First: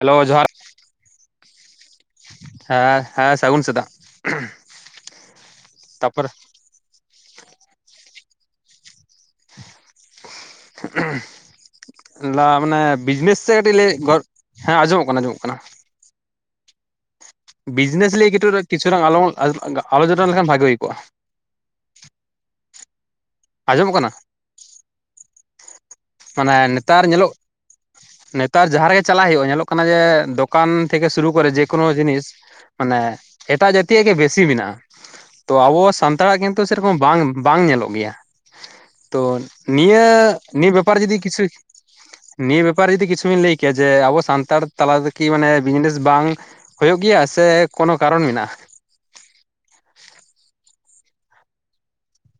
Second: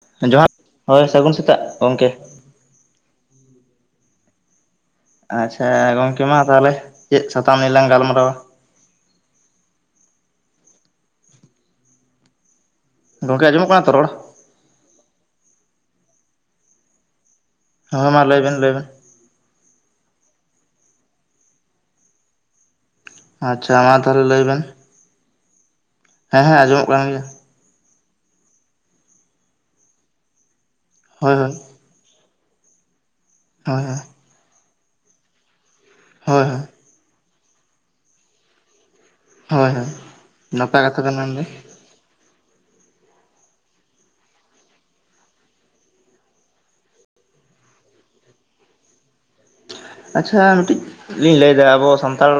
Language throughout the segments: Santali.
ᱦᱮᱞᱳ ᱡᱚᱦᱟᱨ᱾ ᱦᱳᱭ ᱥᱟᱹᱜᱩᱱ ᱥᱮᱛᱟᱜ ᱜᱚᱢᱠᱮ ᱦᱮᱸ ᱦᱮᱸ, ᱥᱟᱹᱜᱩᱱ ᱥᱮᱛᱟᱜ᱾ ᱟᱪᱪᱷᱟ ᱜᱚᱝᱠᱮ ᱛᱟᱯᱚᱨ ᱢᱟ ᱛᱟᱦᱚᱞᱮ, ᱪᱮᱫ ᱥᱟᱛᱟᱢ ᱱᱤᱭᱟ ᱞᱟᱝ ᱜᱟᱞᱢᱟᱨᱟᱣᱼᱟ? ᱞᱟ ᱢᱟᱱᱮ ᱜᱚᱢᱠᱮ ᱵᱤᱡᱽᱱᱮᱥ ᱥᱮ ᱟᱸᱡᱚᱢᱚᱜ ᱠᱟᱹᱴᱤᱡ ᱠᱟᱱᱟ ᱞᱮ ᱛᱚ ᱨᱚᱲ ᱜᱚᱦ, ᱦᱮᱸ ᱟᱸᱡᱚᱢᱚᱜ ᱠᱟᱱᱟ ᱟᱸᱡᱚᱢᱚᱜ ᱠᱟᱱᱟ᱾ ᱦᱳᱭ ᱵᱤᱡᱽᱱᱮᱥ ᱢᱟ ᱞᱟᱸᱭ ᱞᱟᱹᱭ ᱵᱮᱱ [unintelligible] ᱮ ᱞᱟᱹᱭ ᱵᱮᱱ ᱠᱤᱪᱷᱩ ᱞᱟᱝ ᱟᱞᱚ ᱟᱞᱚᱪᱚᱱᱟ ᱞᱮᱠᱷᱟᱱ ᱵᱷᱟᱜᱤ ᱦᱩᱭ ᱠᱚᱜᱼᱟ᱾ ᱟᱪᱪᱷᱟ ᱟᱸᱡᱚᱢᱚᱜ ᱢᱟ ᱠᱟᱱᱟ ᱛᱟᱦᱚᱞᱮ ᱞᱟᱹᱭ ᱵᱮᱱ᱾ ᱦᱮᱸ ᱢᱟᱱᱮ ᱦᱮᱸ ᱟᱸᱡᱚᱢᱚᱜ ᱱᱮᱛᱟᱨ ᱠᱟᱱ ᱜᱮᱭᱟ ᱧᱮᱞᱚᱜ, ᱱᱮᱛᱟᱨ ᱡᱟᱦᱟᱸ ᱨᱮᱜᱮ ᱪᱟᱞᱟᱜ ᱦᱩᱭᱩᱜ ᱧᱮᱞᱚᱜ ᱠᱟᱱᱟ ᱡᱮ ᱫᱚ ᱫᱚᱠᱟᱱ ᱛᱷᱮᱠᱮ ᱥᱩᱨᱩ ᱦᱳᱭ ᱠᱚᱨᱮ ᱦᱳᱭ ᱡᱮᱠᱳᱱᱳ ᱡᱤᱱᱤᱥ, ᱢᱟᱱᱮ ᱮᱴᱟᱜ ᱦᱳᱭ ᱡᱟᱛᱤᱭᱟᱜ ᱜᱮ ᱵᱮᱥ ᱵᱮᱥᱤ ᱢᱮᱱᱟᱜᱼᱟ᱾ ᱛᱚ ᱟᱵᱚ ᱥᱟᱱᱛᱟᱲ ᱟᱜ ᱦᱳᱭ ᱠᱤᱱᱛᱩ ᱦᱳᱭ ᱥᱮᱨᱚᱠᱚᱢ ᱵᱟᱝ ᱵᱟᱝ ᱧᱮᱞᱚᱜ ᱜᱮᱭᱟ᱾ ᱛᱚ ᱦᱳᱭ ᱦᱳᱭ ᱱᱤᱭᱟᱹ ᱱᱤᱭᱟᱹ ᱱᱟᱯᱟᱭ ᱵᱮᱯᱟᱨ ᱨᱮ ᱠᱟᱛᱷᱟ ᱵᱮᱱ ᱡᱩᱫᱤ ᱠᱤᱪᱷᱩ ᱢᱮᱱᱫᱟ ᱱᱤᱭᱟᱹ ᱵᱮᱯᱟᱨ ᱨᱮ ᱡᱩᱫᱤ ᱠᱤᱪᱷᱩ ᱵᱮᱱ ᱞᱟᱹᱭ ᱠᱮᱭᱟ ᱡᱮ ᱟᱵᱚ ᱥᱟᱱᱛᱟᱲ ᱛᱟᱞᱟ ᱫᱚ ᱠᱤ ᱢᱟᱱᱮ ᱵᱤᱡᱽᱱᱮᱥ ᱵᱟᱝ ᱦᱩᱭᱩᱜ ᱜᱮᱭᱟ ᱥᱮ ᱠᱳᱱᱳ ᱠᱟᱨᱚᱱ ᱢᱮᱱᱟᱜᱼᱟ᱾ ᱟᱪᱪᱷᱟ ᱢᱤᱫᱴᱤᱡ ᱞᱤᱧ ᱞᱟᱹᱭᱮᱫᱟ ᱟᱵᱚ ᱥᱟᱱᱛᱟᱲ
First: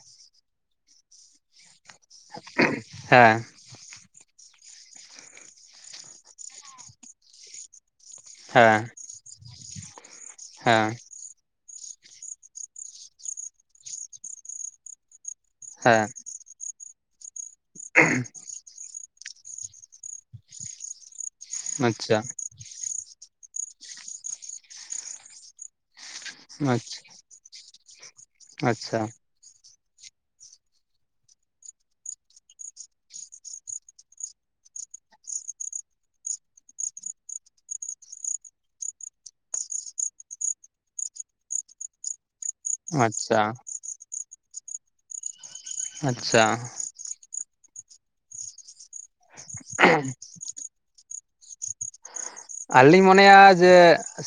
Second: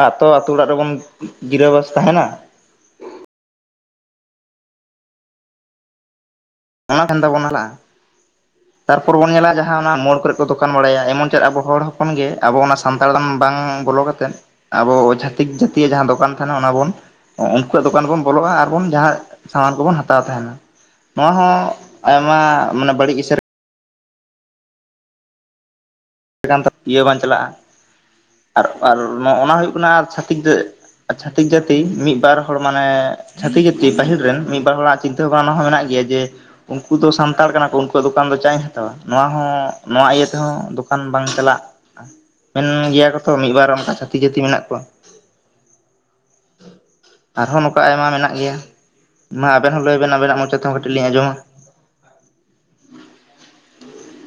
ᱟᱜ ᱛᱚ ᱟᱹᱛᱩ ᱚᱲᱟᱜ ᱨᱮᱵᱚᱱ ᱜᱤᱨᱟᱹᱵᱟᱥᱟ ᱦᱮᱸ᱾ ᱚᱱᱟ ᱴᱷᱮᱱ ᱫᱚᱵᱚᱱ ᱦᱮᱞᱟᱜᱼᱟ᱾ ᱦᱮᱸ ᱛᱟᱨᱯᱚᱨ ᱵᱚᱱ ᱧᱮᱞᱟ ᱡᱟᱦᱟᱸ ᱚᱱᱟ ᱢᱳᱲ ᱠᱚᱨᱮ ᱠᱚ ᱫᱚᱠᱟᱱ ᱦᱮᱸ ᱵᱟᱲᱟᱭᱟ ᱮᱢᱚᱱ ᱪᱮᱫ ᱟᱵᱚ ᱦᱚᱲ ᱦᱚᱸ ᱦᱚᱯᱳᱱ ᱜᱮ ᱟᱵᱚ ᱚᱱᱟ ᱥᱟᱱᱛᱟᱲᱼᱟ ᱵᱟᱝ ᱵᱚᱞᱚ ᱠᱟᱛᱮᱫ ᱟᱵᱚ ᱚᱡᱷᱟ ᱛᱤᱠ ᱪᱷᱟᱛᱤᱜᱭᱟᱜ ᱡᱟᱦᱟᱸ ᱦᱮᱸ ᱫᱚᱠᱟᱱ ᱛᱟᱦᱮᱱᱟ ᱚᱱᱟ ᱵᱚᱱ, ᱩᱱᱠᱩᱣᱟᱜ ᱫᱚᱠᱟᱱ ᱵᱚᱱ ᱵᱚᱞᱚᱜᱼᱟ ᱟᱨᱵᱚᱱ ᱡᱟᱸᱦᱟ ᱥᱟᱢᱟᱱ ᱠᱚᱵᱚᱱ ᱦᱟᱛᱟᱣ ᱛᱟᱦᱮᱱᱟ᱾ ᱱᱚᱣᱟ ᱦᱚᱸ ᱟᱪᱪᱷᱟ ᱟᱭᱢᱟ ᱢᱟᱱᱮ ᱵᱟᱹᱲᱤᱡ ᱤᱥ ᱤᱱᱟ ᱠᱷᱟᱱ ᱫᱚ ᱤᱭᱟᱹ ᱵᱟᱝ ᱪᱟᱞᱟᱜᱼᱟ᱾ ᱟᱨ ᱟᱨ ᱟᱪᱪᱷᱟ ᱚᱱᱟ ᱦᱩᱭᱩᱜ ᱠᱟᱱᱟ ᱟᱨ ᱪᱷᱟᱹᱛᱤᱠ ᱪᱷᱟᱛᱤᱠ ᱡᱟᱹᱛᱤ ᱢᱤᱫᱵᱟᱨ ᱦᱚᱲ ᱢᱟᱱᱮ ᱪᱷᱟᱹᱛᱤᱠ ᱡᱟᱹᱛᱤ ᱯᱟᱹᱦᱤᱞ ᱨᱮᱱ ᱢᱤᱫᱵᱟᱨ ᱦᱚᱲᱟᱜ ᱪᱤᱱᱛᱟᱹ ᱵᱷᱟᱵᱽᱱᱟ ᱦᱚᱸ ᱢᱮᱱᱟᱜ ᱜᱮᱭᱟ ᱡᱮ ᱩᱱᱠᱩ ᱫᱚ ᱥᱟᱱᱛᱟᱲ ᱠᱟᱱᱟ ᱠᱚ ᱩᱱᱠᱩᱣᱟᱜ ᱫᱚᱠᱟᱱ ᱫᱚ ᱪᱟ ᱤᱧ ᱦᱟᱛᱟᱣᱼᱟ ᱱᱚᱣᱟ ᱦᱚᱸ ᱱᱚᱣᱟ ᱤᱭᱟᱹ ᱛᱮᱦᱚᱸ ᱫᱚᱠᱟᱱ ᱵᱟᱝ ᱪᱟᱞᱟᱜᱼᱟ᱾ ᱢᱮᱱ ᱜᱮᱭᱟ ᱠᱚ ᱛᱚ, ᱟᱪᱪᱷᱟ ᱢᱤᱫᱵᱟᱨ ᱚᱱᱠᱟ ᱪᱷᱟᱹᱛᱤᱠ ᱡᱟᱹᱛᱤ ᱢᱮᱱᱟᱜ ᱠᱚᱣᱟ᱾ ᱟᱪᱪᱷᱟ᱾ ᱟᱨᱦᱚᱸ ᱱᱚᱝᱠᱟ ᱟᱭᱢᱟ ᱢᱮᱱᱟᱜ ᱜᱮᱭᱟ᱾ ᱢᱟ ᱟᱵᱮᱱ ᱦᱚᱸ ᱞᱟᱹᱭ ᱵᱮᱱ ᱟᱵᱮᱱᱟᱜ ᱢᱚᱪᱟ ᱛᱮᱦᱚᱸ ᱠᱟᱹᱴᱤᱡ ᱞᱤᱧ ᱟᱡᱸᱚᱢᱼᱟ᱾ ᱟᱹᱞᱤᱧ ᱢᱚᱱᱮᱭᱟ ᱡᱮ